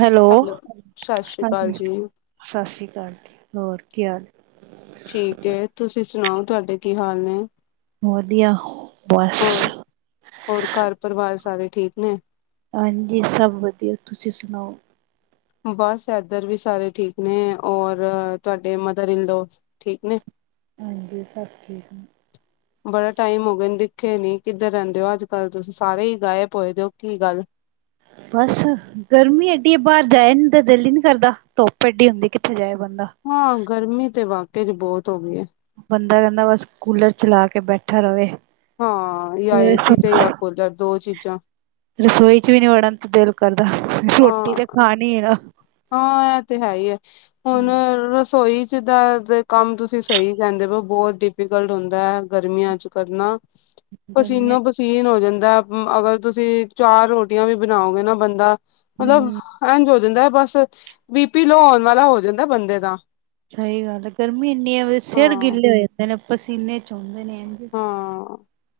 Hello, ਸਤਿ ਸ੍ਰੀ ਅਕਾਲ ਹਾਂਜੀ ਜੀ। ਸਤਿ ਸ੍ਰੀ ਅਕਾਲ। ਹੋਰ ਕੀ ਹਾਲ? ਠੀਕ ਐ ਤੁਸੀਂ ਸੁਣਾਓ ਤੁਹਾਡੇ ਕੀ ਹਾਲ ਨੇ? ਵਧੀਆ। ਬਸ ਹੋਰ ਹੋਰ ਘਰ ਪਰਿਵਾਰ ਸਾਰੇ ਠੀਕ ਨੇ। ਹਾਂਜੀ, ਸਭ ਵਧੀਆ ਤੁਸੀਂ ਸੁਣਾਓ? ਬਸ ਇਧਰ ਵੀ ਸਾਰੇ ਠੀਕ ਨੇ ਔਰ ਤੁਹਾਡੇ ਮਦਰ ਇਨ ਲੌਅ ਠੀਕ ਨੇ? ਹਾਂਜੀ ਸਭ ਠੀਕ ਨੇ ਬੜਾ ਟਾਈਮ ਹੋ ਗਿਆ ਦੇਖੇ ਨੀ ਕਿੱਧਰ ਰਹਿੰਦੇ ਹੋ ਅੱਜ ਕੱਲ ਤੁਸੀਂ ਸਾਰੇ ਹੀ ਗਾਇਬ ਹੋਏ ਦੇ ਓ ਕੀ ਗੱਲ। [unintelligible] ਬਸ ਗਰਮੀ ਐਡੀ ਐ, ਬਾਹਰ ਜਾਏ ਨੀ ਦਿਲ ਹੀ ਨੀ ਕਰਦਾ ਧੁੱਪ ਐਡੀ ਹੁੰਦੀ ਕਿੱਥੇ ਜਾਏ ਬੰਦਾ ਹਾਂ, ਗਰਮੀ ਤੇ ਵਾਕਿਆ ਬਹੁਤ ਹੋ ਗਈ। ਬੰਦਾ ਕਹਿੰਦਾ ਬਸ ਕੂਲਰ ਚਲਾ ਕੇ ਬੈਠਾ ਰਵੇ। ਹਾਂ, ਜਾਂ ਏਸੀ ਤੇ ਜਾਂ ਕੂਲਰ ਦੋ ਚੀਜ਼ਾਂ। ਰਸੋਈ ਚ ਵੀ ਨੀ ਵੜਨ ਦਿਲ ਕਰਦਾ ਰੋਟੀ ਹਾਂ, ਤੇ ਖਾਣੀ ਆ। ਹਾਂ, ਇਹ ਤੇ ਹੈਈ ਆ ਹੁਣ ਰਸੋਈ ਜਿੱਦਾਂ ਦੇ ਕੰਮ ਤੁਸੀਂ ਸਹੀ ਕਹਿੰਦੇ ਪਏ । ਬਹੁਤ ਡਿਫੀਕਲਟ ਹੁੰਦਾ ਹੈ ਗਰਮੀਆਂ ਚ ਕਰਨਾ । ਗਰਮੀ ਪਸੀਨੋ-ਪਸੀਨ ਹੋ ਜਾਂਦਾ । ਅਗਰ ਤੁਸੀਂ ਚਾਰ ਰੋਟੀਆਂ ਵੀ ਬਣਾਉਗੇ ਨਾ ਬੰਦਾ ਮਤਲਬ ਹਮ ਇੰਝ ਹੋ ਜਾਂਦਾ । ਬੀ ਪੀ ਲੋਅ ਹੋਣ ਵਾਲਾ ਹੋ ਜਾਂਦਾ ਬੰਦੇ ਦਾ । ਸਹੀ ਗੱਲ ਗਰਮੀ ਇੰਨੀ ਹੈ। ਸਿਰ ਹਾਂ ਗਿੱਲੇ ਹੋ ਜਾਂਦੇ ਨੇ ਪਸੀਨੇ ਚੋਂਦੇ ਨੇ । ਹਾਂ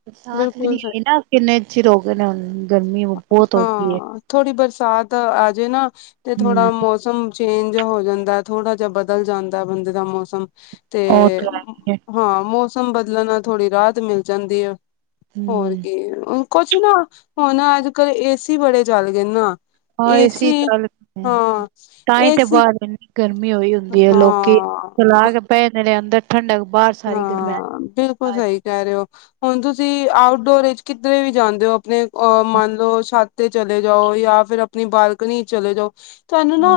ਬਰਸਾਤ ਵੀ ਬਿਲਕੁਲ ਨੀ ਸਹੀ ਆਈ ਨਾ ਕਿੰਨੇ ਚਿਰ ਹੋ ਗਏ ਨੇ । ਗਰਮੀ ਬਹੁਤ ਹੋ ਗਈ ਹੈ । ਹਾਂ ਥੋੜ੍ਹੀ ਬਰਸਾਤ ਆਜੇ ਨਾ ਤੇ ਥੋੜਾ ਮੌਸਮ । ਚੇਂਜ ਜਾ ਹੋ ਜਾਂਦਾ। ਥੋੜਾ ਜਿਹਾ ਬਦਲ ਜਾਂਦਾ ਬੰਦੇ ਦਾ ਮੌਸਮ । ਤੇ ਉਹ ਤਾਂ ਹੈ ਹੀ ਏ ਹੂੰ ਮੌਸਮ ਬਦਲਣ ਨਾਲ ਥੋੜ੍ਹੀ ਰਾਹਤ ਮਿਲ ਜਾਂਦੀ ਆ । ਹੋਰ ਹੂੰ ਕੀ ਕੁਝ ਨਾ ਹੁਣ ਅੱਜ ਕੱਲ ਏਸੀ ਬੜੇ ਚੱਲ ਗਏ ਨਾ । ਹਾਂ ਇਸ ਹੀ ਚੱਲ ਤਾਂ ਹੀ ਤੇ ਏਸੀ ਬ । ਗਰਮੀ ਉਹੀ ਹੁੰਦੀ ਹੈ। ਲੋਕੀ ਹਾਂ ਸਲਾ ਕੇ ਭੈਦੇ ਨੇ ਅੰਦਰ ਠੰਡਾ। ਹਾਂ । ਬਿਲਕੁਲ ਸਹੀ ਕਹਿ ਰਹੇ ਹੋ। ਹੁਣ ਤੁਸੀਂ ਆਊਟਡੋਰ ਵਿੱਚ ਕਿਧਰੇ ਵੀ ਜਾਂਦੇ ਹੋ । ਆਪਣੇ ਇਹ ਮੰਨ ਲਓ ਛੱਤ ਤੇ ਚਲੇ ਜਾਓ । ਜਾਂ ਫਿਰ ਆਪਣੀ ਬਾਲਕਨੀ ਚ ਚਲੇ ਜਾਓ ਤੁਹਾਨੂੰ ਨਾ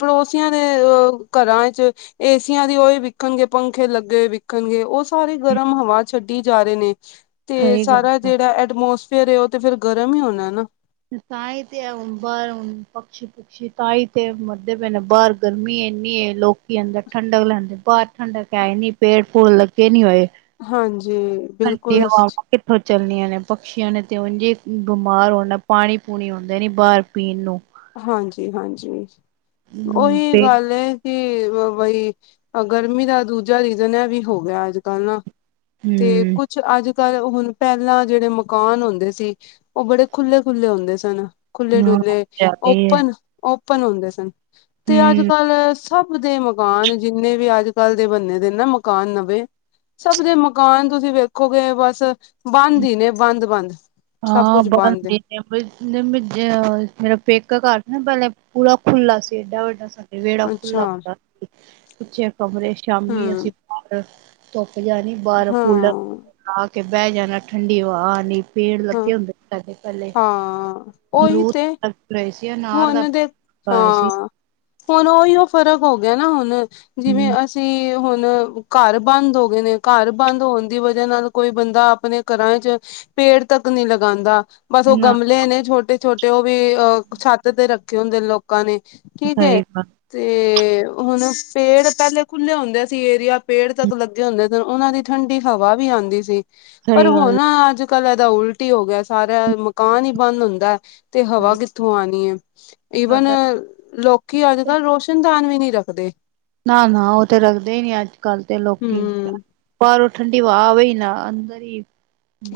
ਪੜੋਸ । ਸੀਆਂ ਦੇ ਅ ਘਰਾਂ ਚ ਏਸੀਆਂ ਦੀ ਉਹਹੀ ਵਿਖਣਗੇ ਪੰਖੇ ਲੱਗੇ ਵਿਖਣਗੇ ਉਸ । ਸਾਰੇ ਗਰਮ ਹਵਾ ਛੱਡੀ ਜਾ ਰਹੇ ਨੇ ਤੇ ਸਹੀ ਗੱਲ ਸਾਰਾ ਆ। ਜਿਹੜਾ ਐਟਮੋਸ । ਫੇਰ ਉਹ ਤੇ ਫਿਰ ਗਰਮ ਹੀ ਹੋਣਾ ਨਾ । ਤਾਂਹੀ ਤੇ ਹੈ ਹੁਣ ਬਾਹਰ ਹੁਣ ਪਕਸ਼ੀ ਪਸ਼ੀ ਤਾਂ ਹੀ ਤੇ ਮਰਦੇ ਪਏ ਨੇ । ਬਾਹਰ ਗਰਮੀ ਏਨੀ। ਇੰਨੀ ਲੋਕੀ ਅੰਦਰ ਠੰਡਕ ਲੈਂਦੇ। ਬਾਹਰ ਠੰਡਕ ਹੈ ਨੀ ਪੇੜ ਪੂੜ ਲੱਗੇ ਨੀ ਹੋਏ । ਹਾਂਜੀ ਹਾਂ ਜੀ ਬਿਲਕੁਲ ਉਹ ਕਿੱਥੋਂ? ਚੱਲਣੀਆਂ ਨੇ ਪਕਸ਼ੀਆਂ ਨੇ ਤੇ ਉਂਝ ਹੀ ਬਿਮਾਰ ਹੋਣਾ ਪਾਣੀ ਪੂਣੀ ਹੁੰਦਾ ਨਹੀਂ ਬਾਹਰ ਪੀਣ ਨੂੰ । ਹਾਂ ਜੀ ਹਾਂ ਜੀ ਹੁਣ ਉਹੀ ਤੇ ਗੱਲ ਏ । ਕੀ ਬਈ ਗਰਮੀ ਦਾ ਦੂਜਾ ਰੀਜਨ ਹੈ ਵੀ ਹੋ ਗਿਆ ਅੱਜ ਕੱਲ ਨਾ । ਤੇ ਹੂੰ ਕੁੱਝ ਅੱਜ । ਪਰ ਹੁਣ ਪਹਿਲਾਂ ਜਿਹੜੇ ਮਕਾਨ ਹੁੰਦੇ ਸੀ । ਉਹ ਬੜੇ ਖੁੱਲ੍ਹੇ-ਖੁੱਲ੍ਹੇ ਹੁੰਦੇ ਸਨ । ਖੁੱਲ੍ਹੇ ਡੁੱਲ੍ਹੇ । ਚ ਰਹੀ ਹੈ । ਓਪਨ ਹੁੰਦੇ ਸਨ ਤੇ ਅੱਜ ਕੱਲ । ਸਭ ਦੇ ਮਕਾਨ ਜਿੰਨੇ ਵੀ ਅੱਜ ਕੱਲ ਦੇ ਬਣ ਦੇ ਨਾ ਮਕਾਨ ਨਵੇਂ । ਸਭ ਦੇ ਮਕਾਨ ਤੁਸੀਂ ਵੇਖੋਗੇ ਬਸ ਬੰਦ ਹੀ ਨੇ ਬੰਦ ਬੰਦ । [inaudible] ਇੱਕ ਘਰ ਨਾ ਪਹਿਲੇ ਪੂਰਾ ਖੁੱਲਾ ਸੀ ਏਡਾ ਵੱਡਾ । ਵਿਹੜਾ ਖੁੱਲ੍ਹਾ ਅੱਛਾ ਹੁੰਦਾ ਸੀ । ਪਿੱਛੇ ਕਮਰੇ ਸ਼ਾਮੀ ਅਸੀਂ ਹਮ ਬਾਹਰ ਧੁੱਪ । ਜਾਣੀ ਬਾਹਰ ਹਾਂ ਕੂਲਰ ਲਾ ਕੇ ਬਹਿ ਜਾਣਾ । ਠੰਡੀ ਹਵਾ ਆਣੀ । ਪੇੜ ਹਾਂ ਲੱਗੇ ਹੁੰਦੇ ਸੀ ਸਾਡੇ ਪਹਿਲੇ ਹਾਂ ਉਹੀ ਅਮਰੂਦ ਤੇ ਲੱਗ ਰਹੇ ਸੀ । ਹੁਣ ਦੇ ਹਾਂ ਹੁਣ ਉਹੀ ਫ਼ਰਕ ਹੋ ਗਿਆ ਨਾ ਹੁਣ। ਜਿਵੇਂ ਹੂੰ, ਅਸੀਂ ਹੁਣ । ਘਰ ਬੰਦ ਹੋ ਗਏ ਨੇ । ਘਰ ਬੰਦ ਹੋਣ ਦੀ ਵਜ੍ਹਾ ਨਾਲ ਕੋਈ ਬੰਦਾ ਆਪਣੇ ਘਰਾਂ ਚ । ਪੇੜ ਤੱਕ ਨਹੀਂ ਲਗਾਉਂਦਾ । ਬਸ ਉਹ ਨਾ ਗਮਲੇ ਨੇ ਛੋਟੇ ਛੋਟੇ। ਉਹ ਵੀ ਅ ਛੱਤ ਤੇ ਰੱਖੇ ਹੁੰਦੇ ਨੇ ਲੋਕਾਂ ਨੇ । ਠੀਕ ਹੈ ਸਹੀ ਗੱਲ ਤੇ ਹੁਣ ਪੇੜ ਪਹਿਲੇ ਖੁੱਲ੍ਹੇ ਹੁੰਦੇ ਸੀ ਏਰੀਆ । ਪੇੜ ਤੱਕ ਲੱਗੇ ਹੁੰਦੇ ਤੇ ਉਹਨਾਂ ਦੀ ਠੰਡੀ ਹਵਾ ਵੀ ਆਉਂਦੀ ਸੀ। ਪਰ ਸਹੀ ਹੁਣ ਗੱਲ ਅੱਜ। ਕ ਇਹਦਾ ਉਲਟ ਹੀ ਹੋ ਗਿਆ ਸਾਰਾ। ਮਕਾਨ ਹੀ ਬੰਦ ਹੁੰਦਾ ਤੇ ਹਵਾ ਕਿੱਥੋਂ ਆਉਣੀ ਹੈ? ਈਵਨ ਸਾਡਾ ਲੋਕੀ ਅੱਜ ਕੱਲ੍ਹ ਰੋਸ਼ਨ ਦਾਨ ਵੀ ਨਹੀ ਰੱਖਦੇ । ਨਾ ਨਾ ਉਹ ਤੇ ਰੱਖਦੇ ਹੀ ਨੀ ਅੱਜ ਕੱਲ ਤੇ ਲੋਕੀ ਹਮ ਪਰ ਠੰ । [inaudible]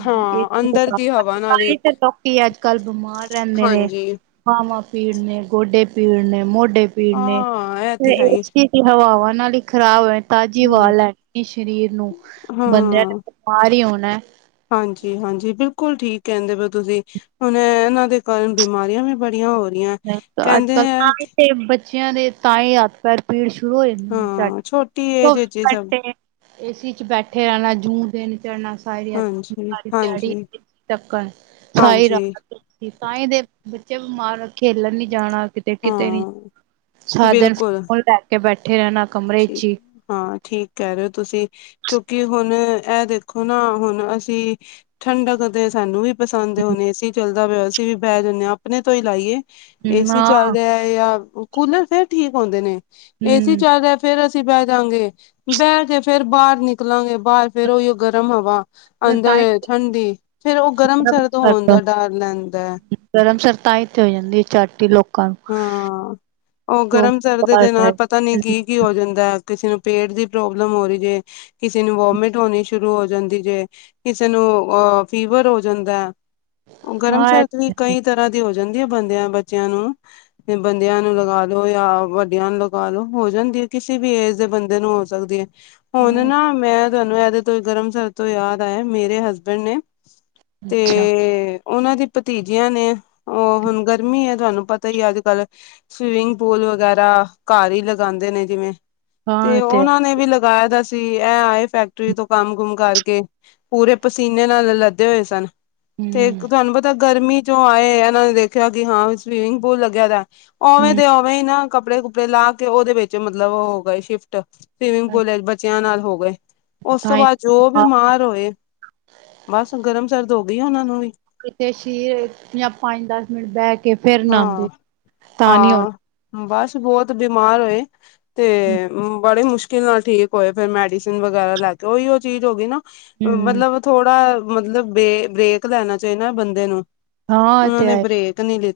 ਹਾਂ ਅੰਦਰ ਦੀ ਹਵਾ ਨਾਲ ਇ ਤੇ ਤਾਂ ਹੀ ਤੇ ਲੋਕੀ ਅੱਜ ਕੱਲ ਬਿਮਾਰ ਰਹਿੰਦੇ ਨੇ । ਹਾਂਜੀ ਬਾਵਾ ਪੀੜ ਨੇ। ਗੋਡੇ ਪੀੜ ਨੇ। ਮੋਢੇ ਪੀੜ ਨੇ। ਹਾਂ ਇਹ ਫ ਤੇ ਹੈ ਹੀ ਹਵਾਵਾਂ ਨਾਲ ਈ ਖ਼ਰਾਬ ਐ। ਤਾਜ਼ੀ ਹਮ ਹਵਾ ਲੈਣੀ ਸਰੀਰ ਨੂੰ ਬੰਦਿਆਂ ਨੇ ਬਿਮਾਰ ਹੀ ਹੋਣਾ ਹਾਂਜੀ-ਹਾਂਜੀ, ਬਿਲਕੁਲ ਠੀਕ ਕਹਿੰਦੇ ਪਏ ਓ ਤੁਸੀਂ ਹੁਣ ਇਹਨਾਂ ਦੇ ਕਾਰਨ ਬਿਮਾਰੀਆਂ ਵੀ ਬੜੀਆਂ ਹੋ ਰਹੀਆਂ ਕਹਿੰਦੇ ਅੱਜਕੱਲ ਆ ਤਾਂ ਤੇ ਬੱਚਿਆਂ ਦੇ ਤਾਂਹੀ ਹੱਥ ਪੈਰ ਪੀੜ ਸ਼ੁਰੂ ਹੋ ਜਾਂਦੇ ਆ ਹਾਂ ਛੋਟੀ ਏਜ ਚੌਵੀ ਵਿੱਚ ਹੀ ਸਭ ਘੰਟੇ ਏਸੀ ਚ ਬੈਠੇ ਰਹਿਣਾ ਜੂਨ [unintelligible] [unintelligible] ਸਾਰੀ ਹਾਂਜੀ ਦਿਹਾੜੀ ਹਾਂਜੀ [unintelligible] ਸਾਰੀ ਹਾਂਜੀ ਰਾਤ ਤਾਂਹੀ ਦੇ ਬੱਚੇ ਬਿਮਾਰ ਖੇਲਣ ਨੀ ਜਾਣਾ। ਕਿਤੇ ਕਿਤੇ ਨੀ ਹਾਂ ਸਾਰਾ ਦਿਨ ਬਿਲਕੁਲ ਫ਼ੋਨ ਲੈ ਕੇ ਬੈਠੇ ਰਹਿਣਾ। ਕਮਰੇ ਚ ਠੀਕ ਹੀ ਹਾਂ, ਠੀਕ ਕਹਿ ਰਹੇ ਹੋ ਤੁਸੀਂ ਕਿਉਂਕਿ ਹੁਣ ਇਹ ਦੇਖੋ ਨਾ ਹੁਣ ਅਸੀਂ ਠੰਡਕ ਦੇ ਸਾਨੂੰ ਵੀ ਪਸੰਦ ਹੁਣ ਏਸੀ ਚੱਲ [unintelligible] ਅਸੀਂ ਵੀ ਬਹਿ ਜਾਣੇ ਆ ਆਪਣੇ ਤੋਂ ਹੀ ਲਾਈਏ ਏਸੀ ਨਾ ਚੱਲ ਰਿਹਾ ਜਾਂ ਕੂਲਰ ਫੇਰ ਠੀਕ ਹੁੰਦੇ ਨੇ ਏਸੀ ਹੂੰ ਚੱਲ ਰਿਹਾ। ਫੇਰ ਅਸੀਂ ਬਹਿ ਜਾਾਂਗੇ ਬਹਿ ਕੇ ਫੇਰ ਬਾਹਰ ਨਿਕਲਾਂਗੇ ਬਾਹਰ ਫੇਰ ਉਹੀਓ ਗਰਮ ਹਵਾ। ਮੈਂ ਅੰਦਰ ਤਾਂ ਹੀ ਠੰਡੀ ਫੇਰ ਉਹ ਗਰਮ ਸਰਦ ਹੋਣ ਦਾ ਡਰ ਰਹਿੰਦਾ। ਤਾਂਹੀ ਤੇ ਹੋ ਜਾਂਦੀ ਐ ਝੱਟ ਹੀ ਲੋਕ ਹਾਂ, ਉਹ ਗਰਮ ਸਰਦ ਹਾਂ ਇਹ ਦੇ ਨਾਲ ਪਤਾ ਨੀ ਤੇ ਕੀ ਕੀ ਹੋ ਜਾਂਦਾ। ਕਿਸੇ ਨੂੰ ਪੇਟ ਦੀ ਪ੍ਰੋਬਲਮ ਹੋ ਰਹੀ ਜੇ ਕਿਸੇ ਨੂੰ ਵੋਮਿਟ ਹੋਣੀ ਸ਼ੁਰੂ ਹੋਣੀ ਹੋ ਜਾਂਦੀ ਜੇ ਕਿਸੇ ਨੂੰ ਆ ਫੀਵਰ ਹੋ ਜਾਂਦਾ। ਗਰਮ ਸਰਦ ਵੀ ਹੈ। ਕਈ ਤਰ੍ਹਾਂ ਦੀ ਹੋ ਜਾਂਦੀ ਐ ਬੰਦਿਆਂ ਬੱਚਿਆਂ ਨੂੰ ਬੰਦਿਆਂ ਨੂੰ ਲਗਾ ਲੋ ਜਾਂ ਵੱਡੀਆਂ ਨੂੰ ਲਗਾ ਲੋ ਹੋ ਜਾਂਦੀ ਐ ਕਿਸੇ ਵੀ ਏਜ ਦੇ ਬੰਦੇ ਨੂੰ ਹੋ ਸਕਦੀ ਆ ਹੁਣ ਹਾਂ, ਨਾ ਮੈਂ ਤੁਹਾਨੂੰ ਇਹਦੇ ਤੋਂ ਗਰਮ ਸਰਦ ਤੋਂ ਯਾਦ ਆਇਆ ਮੇਰੇ ਹਸਬੈਂਡ ਨੇ ਅੱਛਾ, ਤੇ ਉਹਨਾਂ ਦੀ ਭਤੀਜਿਆਂ ਨੇ ਉਹ ਹੁਣ ਗਰਮੀ ਐ ਤੁਹਾਨੂੰ। ਤਾਂ ਹੀ ਅੱਜ ਕੱਲ ਸਵੀਮਿੰਗ ਪੂਲ ਵਗੈਰਾ ਘਰ ਹੀ ਲਗਾਂਦੇ ਨੇ ਜਿਵੇਂ। ਹਾਂ ਤੇ ਇਹ ਹੈ ਉਹਨਾਂ ਨੇ ਵੀ ਲਗਾਇਆ ਦਾ ਸੀ ਇਹ ਆਏ ਫੈਕਟਰੀ ਤੋਂ ਕੰਮ ਕੁੁੰਮ ਕਰਕੇ। ਕੇ ਪੂਰੇ ਪਸੀਨੇ ਨਾਲ ਲੱਦੇ ਹੋਏ ਸਨ ਤੇ ਹੂੰ ਤੁਹਾਨੂੰ ਪਤਾ ਗਰਮੀ ਚੋਂ ਆਏ ਆ ਇਹਨਾਂ ਨੇ ਦੇਖਿਆ ਕਿ ਹਾਂ ਸਵੀਮਿੰਗ ਪੂਲ ਲੱਗਿਆ ਦਾ ਓਵੇਂ ਹੂੰ ਦੇ ਉਵੇਂ ਹੀ ਨਾ। ਕੱਪੜੇ ਕੁੱਪੜੇ ਲਾ ਕੇ ਉਹਦੇ ਵਿੱਚ ਮਤਲਬ ਹੋ ਗਏ ਸ਼ਿਫਟ ਸਵੀਮਿੰਗ ਪੂਲ ਬੱਚਿਆਂ ਨਾਲ ਹੋ ਗਏ। ਉਸ ਤੋਂ ਤਾਂਹੀ ਬਾਅਦ ਜੋ ਹਾਂ ਬਿਮਾਰ ਹੋਏ ਬਸ ਗਰਮ ਸਰਦ ਹੋ ਗਈ ਉਹਨਾ ਨੂੰ ਵੀ। ਕਿਥੇ ਸ਼ਰੀਰ ਜਾਂ ਪੰਜ ਦਸ ਮਿੰਟ ਬਹਿ ਕੇ ਫੇਰ ਨਾਂਦੇ ਹਾਂ ਤਾਂ ਨੀ ਹੋਣ ਹਾਂ, ਬਸ ਬਹੁਤ ਬਿਮਾਰ ਹੋਏ ਤੇ ਬੜੀ ਮੁਸ਼ਕਿਲ ਨਾਲ ਠੀਕ ਹੋਏ ਫਿਰ ਮੈਡੀਸਿਨ ਵਗੈਰਾ ਲੈ ਕੇ ਉਹੀ ਉਹ ਚੀਜ਼ ਹੋ ਗਈ ਨਾ ਹੂੰ ਮਤਲਬ ਥੋੜਾ ਮਤਲਬ ਬੇ ਬ੍ਰੇਕ ਲੈਣਾ ਚਾਹੀਦਾ ਬੰਦੇ ਨੂੰ ਉਹਨਾਂ ਨੇ ਬ੍ਰੇਕ ਨਹੀਂ ਲਿੱ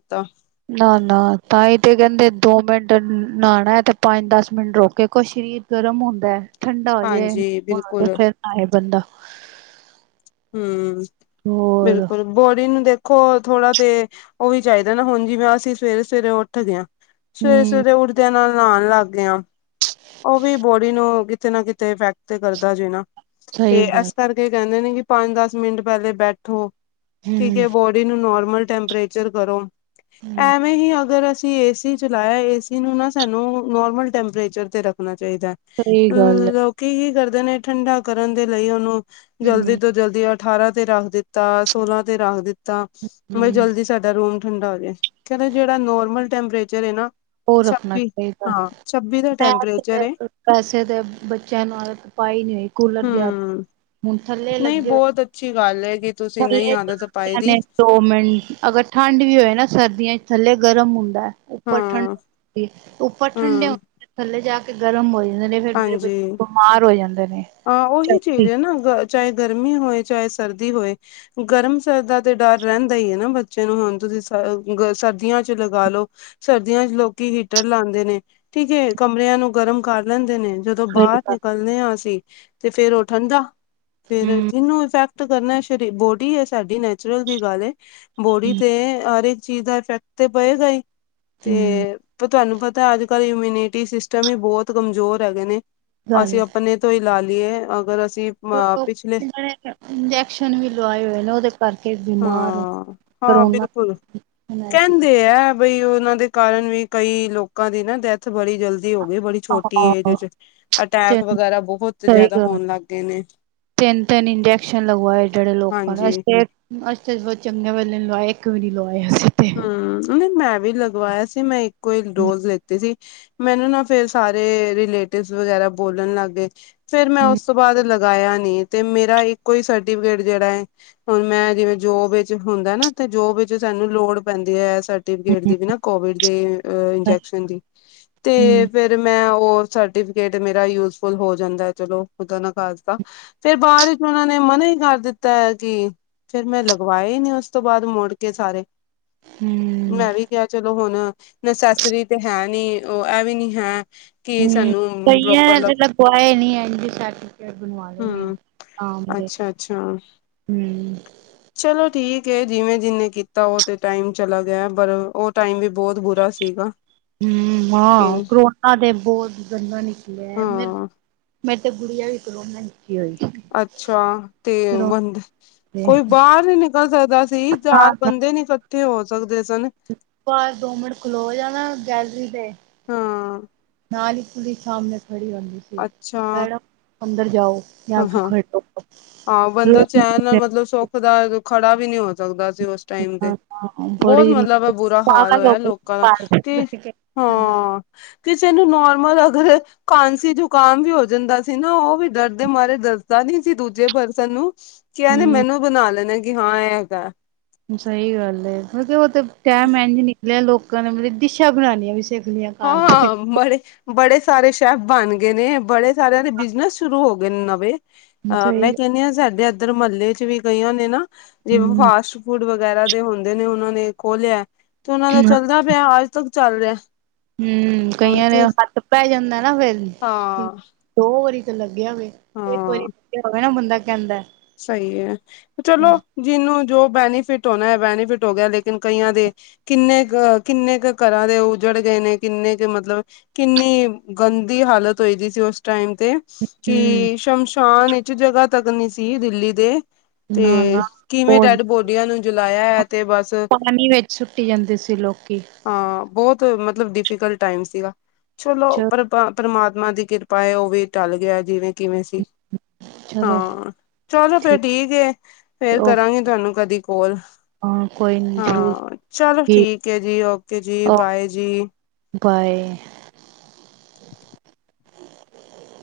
ਨਾ-ਨਾ, ਤਾਂਹੀ ਤੇ ਕਹਿੰਦੇ ਦੋ ਮਿੰਟ ਨਹਾਣਾ ਤੇ ਪੰਜ ਦਸ ਮਿੰਟ ਰੁੱਕ ਕੇ ਕੁਛ। ਸਰੀਰ ਗਰਮ ਹੁੰਦਾ ਠੰਡਾ ਹੋਜੇ ਤੇ ਉਸ ਹਾਂਜੀ ਤੋਂ ਬਾਅਦ ਬਿਲਕੁਲ ਫਿਰ ਨਹਾਏ ਬੰਦਾ। ਹੂੰ, ਹੋਰ ਬਿਲਕੁਲ ਬੋਡੀ ਨੂੰ ਦੇ ਦੇਖੋ ਥੋੜਾ ਤੇ ਉਹ ਵੀ ਚਾਹੀਦਾ ਨਾ ਹੁਣ ਜਿਵੇਂ ਅਸੀਂ ਸਵੇਰੇ ਸਵੇਰੇ ਉੱਠਦੇ ਆ। ਸਵੇਰੇ ਹੂੰ ਸਵੇਰੇ ਉੱਠਦਿਆਂ ਨਾਲ ਨਹਾਣ ਲੱਗ ਗਿਆ ਉਹ ਵੀ ਬੋਡੀ ਨੂੰ। ਕਿਤੇ ਨਾ ਕਿਤੇ ਇਫੈਕਟ ਤੇ ਕਰਦਾ ਜੇ ਨਾ ਸਹੀ ਤੇ ਗੱਲ ਇਸ ਕਰਕੇ ਕਹਿੰਦੇ ਨੇ ਕਿ ਪੰਜ ਦਸ ਮਿੰਟ ਪਹਿਲੇ ਬੈਠੋ ਠੀਕ ਹੂੰ ਐ ਬੋਡੀ ਨੂੰ ਨੋਰਮਲ ਟੈਂਪਰੇਚਰ ਕਰੋ। ਹੂੰ ਐਵੇਂ ਹੀ ਅਗਰ ਤੁਸੀਂ ਏ ਸੀ ਚਲਾਇਆ ਏਸੀ ਨੂੰ ਨਾ ਸਾਨੂੰ ਨੋਰਮਲ ਟੈਂਪਰੇਚਰ ਤੇ ਰੱਖਣਾ। ਚਾਹੀਦਾ ਸਹੀ ਅ ਗੱਲ ਹੈ ਲੋਕੀ ਕੀ ਕਰਦੇ ਨੇ ਠੰਢਾ ਕਰਨ ਦੇ ਲਈ ਉਹਨੂੰ ਜਲਦੀ ਹੂੰ, ਤੋਂ ਅਠਾਰਾਂ ਤੇ ਰੱਖ ਦਿੱਤਾ ਸੋਲਾਂ ਤੇ ਰੱਖ ਦਿੱਤਾ ਵੀ ਹੂੰ ਜਲਦੀ ਸਾਡਾ ਰੂਮ ਠੰਡਾ ਹੋਜੇ। ਕਹਿੰਦੇ ਜਿਹੜਾ ਨੋਰਮਲ ਟੈਂਪਰੇਚਰ ਐ ਨਾ ਓ ਰੱਖਣਾ ਛੱਬੀ ਚਾਹੀਦਾ। ਹਾਂ ਛੱਬੀ ਦਾ ਮੈਂ ਟੈਂਪਰੇਚਰ ਤੇ ਏ ਵੈਸੇ ਤੇ ਬੱਚਿਆਂ ਨੂੰ ਆਦਤ ਪਾਈ ਨੀ ਹੋਈ ਕੂਲਰ ਦੀ ਆਦਤ। ਹੂੰ ਹੁਣ ਥੱਲੇ ਨਹੀਂ, ਲੱਗੇ ਹੋਏ ਬਹੁਤ ਅੱਛੀ ਗੱਲ ਐ। ਥੱਲੇ ਚ ਨੇ ਦੋ ਮਿੰਟ ਅਗਰ ਠੰਡ ਵੀ ਹੋਏ ਨਾ ਸਰਦੀਆਂ ਥੱਲੇ ਗਰਮ ਹੁੰਦਾ। ਹਾਂ ਉੱਪਰ ਠੰਡ ਹੁੰਦੀ ਉੱਪਰ ਠੰਡੇ ਹਾਂ ਹੁੰਦੀ ਥੱਲੇ ਜਾ ਕੇ ਤੇ ਗਰਮ ਹੋ ਜਾਂਦੇ ਨੇ ਫੇਰ ਮੇਰੇ ਹਾਂਜੀ ਬੱਚੇ ਬਿਮਾਰ ਹੋ ਜਾਂਦੇ ਨੇ ਹਾਂ ਉਹੀ ਚੀਜ਼ [unintelligible] ਹੈ ਨਾ ਚਾਹੇ ਗਰਮੀ ਹੋਏ ਚਾਹੇ ਸਰਦੀ ਹੋਏ ਗਰਮ ਸਰਦ ਦਾ ਤੇ ਡਰ ਰਹਿੰਦਾ ਹੀ ਐ ਨਾ ਬੱਚੇ ਨੂੰ ਹੁਣ। ਸਰਦੀਆਂ ਚ ਲਗਾ ਲਓ ਸਰਦੀਆਂ ਚ ਲੋਕ ਹੀਟਰ ਲਾਂਦੇ ਨੇ ਠੀਕ ਐ। ਕਮਰਿਆਂ ਨੂੰ ਗਰਮ ਕਰ ਲੈਂਦੇ ਨੇ ਜਦੋਂ ਸਹੀ ਬਾਹਰ ਗੱਲ ਨਿਕਲਦੇ ਆ ਅਸੀਂ ਤੇ ਫੇਰ ਉਹ ਠੰਢਾ। ਫੇਰ ਹੂੰ ਜਿਹਨੂੰ ਇਫੈਕਟ ਕਰਨਾ ਸ਼ਰੀ ਬੋਡੀ ਐ ਸਾਡੀ ਨੈਚੁਰਲ ਦੀ ਗੱਲ ਐ। ਬੋਡੀ ਤੇ ਹਰੇਕ ਚੀਜ਼ ਦਾ ਇਫੈਕਟ ਤੇ ਪਏਗਾ ਹੀ ਹੂੰ ਤੇ ਤੁਹਾਨੂੰ ਪਤਾ ਤਾਂ ਅੱਜ ਕੱਲ੍ਹ ਇਮਿਊਨਿਟੀ ਸਿਸਟਮ ਹੀ ਬਹੁਤ ਕਮਜ਼ੋਰ ਹੈਗੇ ਨੇ ਗੱਲ ਅਸੀਂ ਹੈ। ਆਪਣੇ ਤੋਂ ਹੀ ਲਾ ਅਗਰ ਅਸੀਂ ਅ [unintelligible] ਪਿਛਲੇ ਇੰਜੈਕਸ਼ਨ ਵੀ ਲਵਾਏ ਹੋਏ ਨੇ ਉਹਦੇ ਕਰਕੇ। ਬਿਮਾਰ ਹੋ ਹਾਂ ਹਾਂ ਕਰੋਨਾ ਬਿਲਕੁਲ ਕਹਿੰਦੇ [unintelligible] ਹੈ ਬਈ ਉਹਨਾਂ ਦੇ ਕਾਰਨ ਵੀ ਕਈ ਲੋਕਾਂ ਦੀ ਨਾ ਡੈਥ ਬੜੀ ਜਲਦੀ ਹੋ ਗਈ ਬੜੀ ਛੋਟੀ ਏਜ ਚ ਹਾਂ ਅਟੈਕ ਵਗੈਰਾ ਬਹੁਤ ਸਹੀ ਜਿਆਦਾ ਗੱਲ ਹੋਣ ਲੱਗ ਗਏ ਨੇ। ਤਿੰਨ-ਤਿੰਨ, ਇੰਜੈਕਸ਼ਨ ਲਗਵਾਏ ਜਿਹੜੇ ਲੋਕਾਂ ਨੇ ਹਾਂਜੀ ਅਸੀਂ ਤੇ ਬਹੁਤ ਚੰਗੇ ਵੇਲ਼ੇ ਨੀ ਲਵਾਏ ਇੱਕ ਵੀ ਨੀ ਲਵਾਇਆ। ਹੂੰ, ਨਹੀਂ ਮੈਂ ਵੀ ਲਗਵਾਇਆ ਸੀ ਮੈਂ ਇੱਕੋ ਹੀ ਹੂੰ, ਡੋਜ਼ ਲੈਤੀ ਸੀ ਮੈਨੂੰ ਨਾ ਫੇਰ ਸਾਰੇ ਰਿਲੇਟਿਵਸ ਵਗੈਰਾ ਬੋਲਣ ਲੱਗ ਗਏ। ਫੇਰ ਮੈਂ ਉਸ ਹੂੰ, ਤੋਂ ਬਾਅਦ ਲ ਗਾਇਆ ਨੀ ਤੇ ਮੇਰਾ ਇੱਕੋ ਹੀ ਸਰਟੀਫਿਕੇਟ ਜਿਹੜਾ ਹੈ ਹੁਣ ਮੈਂ ਜਿਵੇਂ ਜੋਬ ਵਿੱਚ ਹੁੰਦਾ ਨਾ। ਜੋ ਵਿੱਚ ਸਾਨੂੰ ਲੋੜ ਪੈਂਦੀ ਐ। ਸਰਫਿਕੇਟ ਦੀ ਕੋਵਿਡ ਦੇ ਇੰਜੈਕਸ਼ਨ ਦੀ ਤੇ ਹੂੰ ਫਿਰ ਮੈਂ ਸਰਟੀਫਿਕੇਟ ਮੇਰਾ ਯੂਜਫੁਲ ਹੋ ਜਾਂਦਾ ਚਲੋ ਉਦ ਨਾ ਖਾਸ ਦਾ ਫੇਰ ਬਾਅਦ ਵਿੱਚ ਉਹਨਾਂ ਨੇ। ਮਨਾ ਹੀ ਕਰ ਦਿੱਤਾ ਆ ਕਿ ਫੇਰ ਮੈਂ ਲਗਵਾਇਆ ਹੀ ਨਹੀਂ ਉਸ ਤੋਂ ਬਾਅਦ ਮੁੜ ਕੇ ਸਾਰੇ ਮੈਂ ਵੀ ਕਿਹਾ ਚਲੋ ਹੁਣ ਨਸੈਸਰੀ ਤੇ ਹੈ ਨੀ ਉਹ ਇਹ ਵੀ ਨੀ ਹੈ। ਕਿ ਹੂੰ, ਸਾਨੂੰ ਪ੍ਰੋਪਰ ਕਈਆਂ ਲੱਗ ਨੇ ਲਗਵਾਏ ਨੀ ਹੈਗੇ ਸਰਟੀਫਿਕੇਟ ਬਣਵਾ ਲਏ ਨੇ। ਆਮ ਦੇ ਅੱਛਾ-ਅੱਛਾ, ਹੂੰ, ਚਲੋ ਠੀਕ ਕਿ ਜਿਵੇਂ ਜਿਹਨੇ ਕੀਤਾ ਉਹ ਤੇ ਟਾਈਮ ਚਲਾ ਗਿਆ ਪਰ ਉਹ ਟਾਈਮ ਵੀ ਬਹੁਤ ਬੁਰਾ ਸੀਗਾ। ਹੂੰ, ਕਿ ਹਾਂ ਕਰੋਨਾ ਤੇ ਬਹੁਤ ਗੰਦਾ ਨਿਕਲਿਆ ਮੇ ਹਾਂ ਰੀ ਤਾਂ ਗੁੜੀਆਂ ਵੀ ਕਰੋਨਾ ਈ ਹੋਈ। ਅੱਛਾ ਤੇ ਕਰੋਨਾ ਬੰਦੇ ਤੇ ਕੋਈ ਬਾਹਰ ਨੀ ਨਿਕਲ ਸਕਦਾ ਸੀ ਚਾਰ ਬੰਦੇ ਨੀ, ਜਲਦੀ ਹੋ ਸਕਦੇ। ਸਨ ਪਰ ਦੋ ਮਿੰਟ ਖਲੋ ਜਾ ਨਾ ਗੈਲਰੀ ਤੇ ਹਾਂ ਨਾਲ ਈ ਪੁਲੀਸ। ਸਾਹਮਣੇ ਖੜੀ ਰਹਿੰਦੀ ਸੀ ਅੱਛਾ ਮੈਡਮ ਅੰਦਰ ਜਾਓ ਜਹਾਂ ਹਾਂ ਕਿਉਂ ਹਾਂ ਖੜ੍ਹੇ ਓ ਹਾਂ, ਬੰਦਾ ਚੈਨ ਨਾਲ ਮਤਲਬ ਸੁੱਖ ਦਾ ਖੜਾ ਵੀ ਨਹੀਂ ਸਕਦਾ ਸੀ। ਉਸ ਟਾਈਮ ਤੇ ਬਹੁਤ ਬੜੀ ਮਤਲਬ ਐ ਬੁਰਾ ਹਾਲ ਪਾਗਲ ਹੋ ਹੋਇਆ ਲੋਕਾਂ ਦਾ ਕੀ ਗਈ ਘਰ ਹੈਲੋ। ਹਾਂ, ਕਿਸੇ ਨੂੰ ਨੋਰਮਲ ਅਗਰ ਕਾਂਸੀ ਜ਼ੁਕਾਮ ਵੀ ਹੋ ਜਾਂਦਾ ਸੀ ਨਾ ਉਹ ਵੀ ਡਰਦੇ ਮਾਰੇ ਦੱਸਦਾ ਨੀ ਸੀ ਦੂਜੇ ਪਰਸਨ ਨੂੰ ਕੀ ਐਨੇ ਮੈਨੂੰ ਹੂੰ। ਬਣਾ ਲੈਣਾ ਕਿ ਹਾਂ ਇਹ ਹੈਗਾ। ਸਈ ਗੱਲ ਐ ਮਤਲਕ ਉਹ ਤੇ ਟਾਇਮ ਇੰਝ ਨਿਕਲਿਆ ਲੋਕਾਂ ਨੇ ਮਤਲਬ ਡਿਸ਼ਾਂ ਬਣਾਂਣੀਆਂ ਵੀ ਸਿੱਖ, ਲਈਆਂ ਘਰ ਤੇ। ਹਾਂ, ਬੜੇ ਬੜੇ ਸਾਰੇ ਸੈਫ਼ ਬਣ ਗਏ ਨੇ ਬੜੇ ਸਾਰਿਆਂ ਦੇ ਬਿਜਨਸ ਸ਼ੁਰੂ ਹੋ ਗਏ। ਨਵੇਂ ਅਹ ਮੈਂ ਸਹੀ ਕਹਿਣੀ ਆ ਸਾਡੇ ਇੱਧਰ ਮਹੱਲੇ ਚ ਵੀ ਕਈਆਂ ਨੇ ਨਾ। ਜਿਵੇਂ ਹੂੰ ਫਾਸਟ ਫੂਡ ਵਗੈਰਾ ਦੇ ਹੁੰਦੇ ਨੇ ਉਹਨਾਂ ਨੇ ਖੋਲਿਆ ਤੇ ਉਹਨਾਂ ਦਾ ਚੱਲਦਾ ਪਿਆ ਅੱਜ ਤੱਕ ਚੱਲ ਰਿਹਾ। ਹੂੰ, ਹੁਣ ਕਈਆਂ ਦੇ ਤੇ ਹੱਥ ਪੈ ਜਾਂਦਾ ਨਾ ਫੇਰ ਹਾਂ ਦੋ ਵਾਰੀ ਤੇ ਲੱਗਿਆ ਹੋਵੇ ਇੱਕ ਵਾਰੀ ਲੱਗਿਆ ਹੋਵੇ ਨਾ ਬੰਦਾ ਕਹਿੰਦਾ। ਸਈ ਐ ਚਲੋ ਜਿਹਨੂੰ ਜੋ ਬੈਨੀਫਿਟ ਹੋਣਾ ਬੈਨੀਫਿਟ ਹੋ ਗਿਆ ਲੇਕਿਨ ਕਈਆਂ ਦੇ ਕਿੰਨੇ ਕਿੰਨੇ ਕ ਘਰਾਂ ਦੇ ਉੱਜੜ ਗਏ ਨੇ ਕਿੰਨੇ ਕੁ ਮਤਲਬ ਕਿੰਨੀ ਗੰਦੀ ਹਾਲਤ ਹੋਈ ਦੀ ਸੀ ਉਸ ਟਾਈਮ ਤੇ ਹੂੰ ਕੀ ਸ਼ਮਸ਼ਾਨ ਵਿਚ ਜਗ੍ਹਾ ਤੱਕ ਨੀ ਸੀ ਦਿੱਲੀ ਦੇ। ਤੇ ਨਾ-ਨਾ ਕਿਵੇਂ ਡੈਡ ਬੋਡੀਆਂ ਨੂੰ ਜਲਾਇਆ ਐ ਤੇ ਬਸ ਪਾਣੀ ਵਿੱਚ ਸੁੱਟੀ ਜਾਂਦੇ ਲੋਕੀ। ਹਾਂ, ਬਹੁਤ ਮਤਲਬ ਡਿਫੀਕਲਟ ਟਾਈਮ ਸੀਗਾ ਚਲੋ ਚ ਪਰ ਪਰਮਾਤਮ। ਮਾਂ ਦੀ ਕਿਰਪਾ ਐ ਉਹ ਵੀ ਟਲ ਗਿਆ ਜਿਵੇਂ ਕਿਵੇਂ ਸੀ ਚਲੋ ਹਾਂ। ਚਲੋ ਫੇਰ ਠੀਕ ਐ ਫੇਰ ਓ ਕਰਾਂਗੀ ਤੁਹਾਨੂੰ ਕਦੀ ਕੋਲ। ਹਾਂ ਕੋਈ ਨੀ ਜ਼ਰੂਰ ਹਾਂ, ਚਲੋ ਠੀਕ ਐ ਜੀ ਓਕੇ ਜੀ ਓ ਬਾਏ ਜੀ। ਬਾਏ। [inaudible]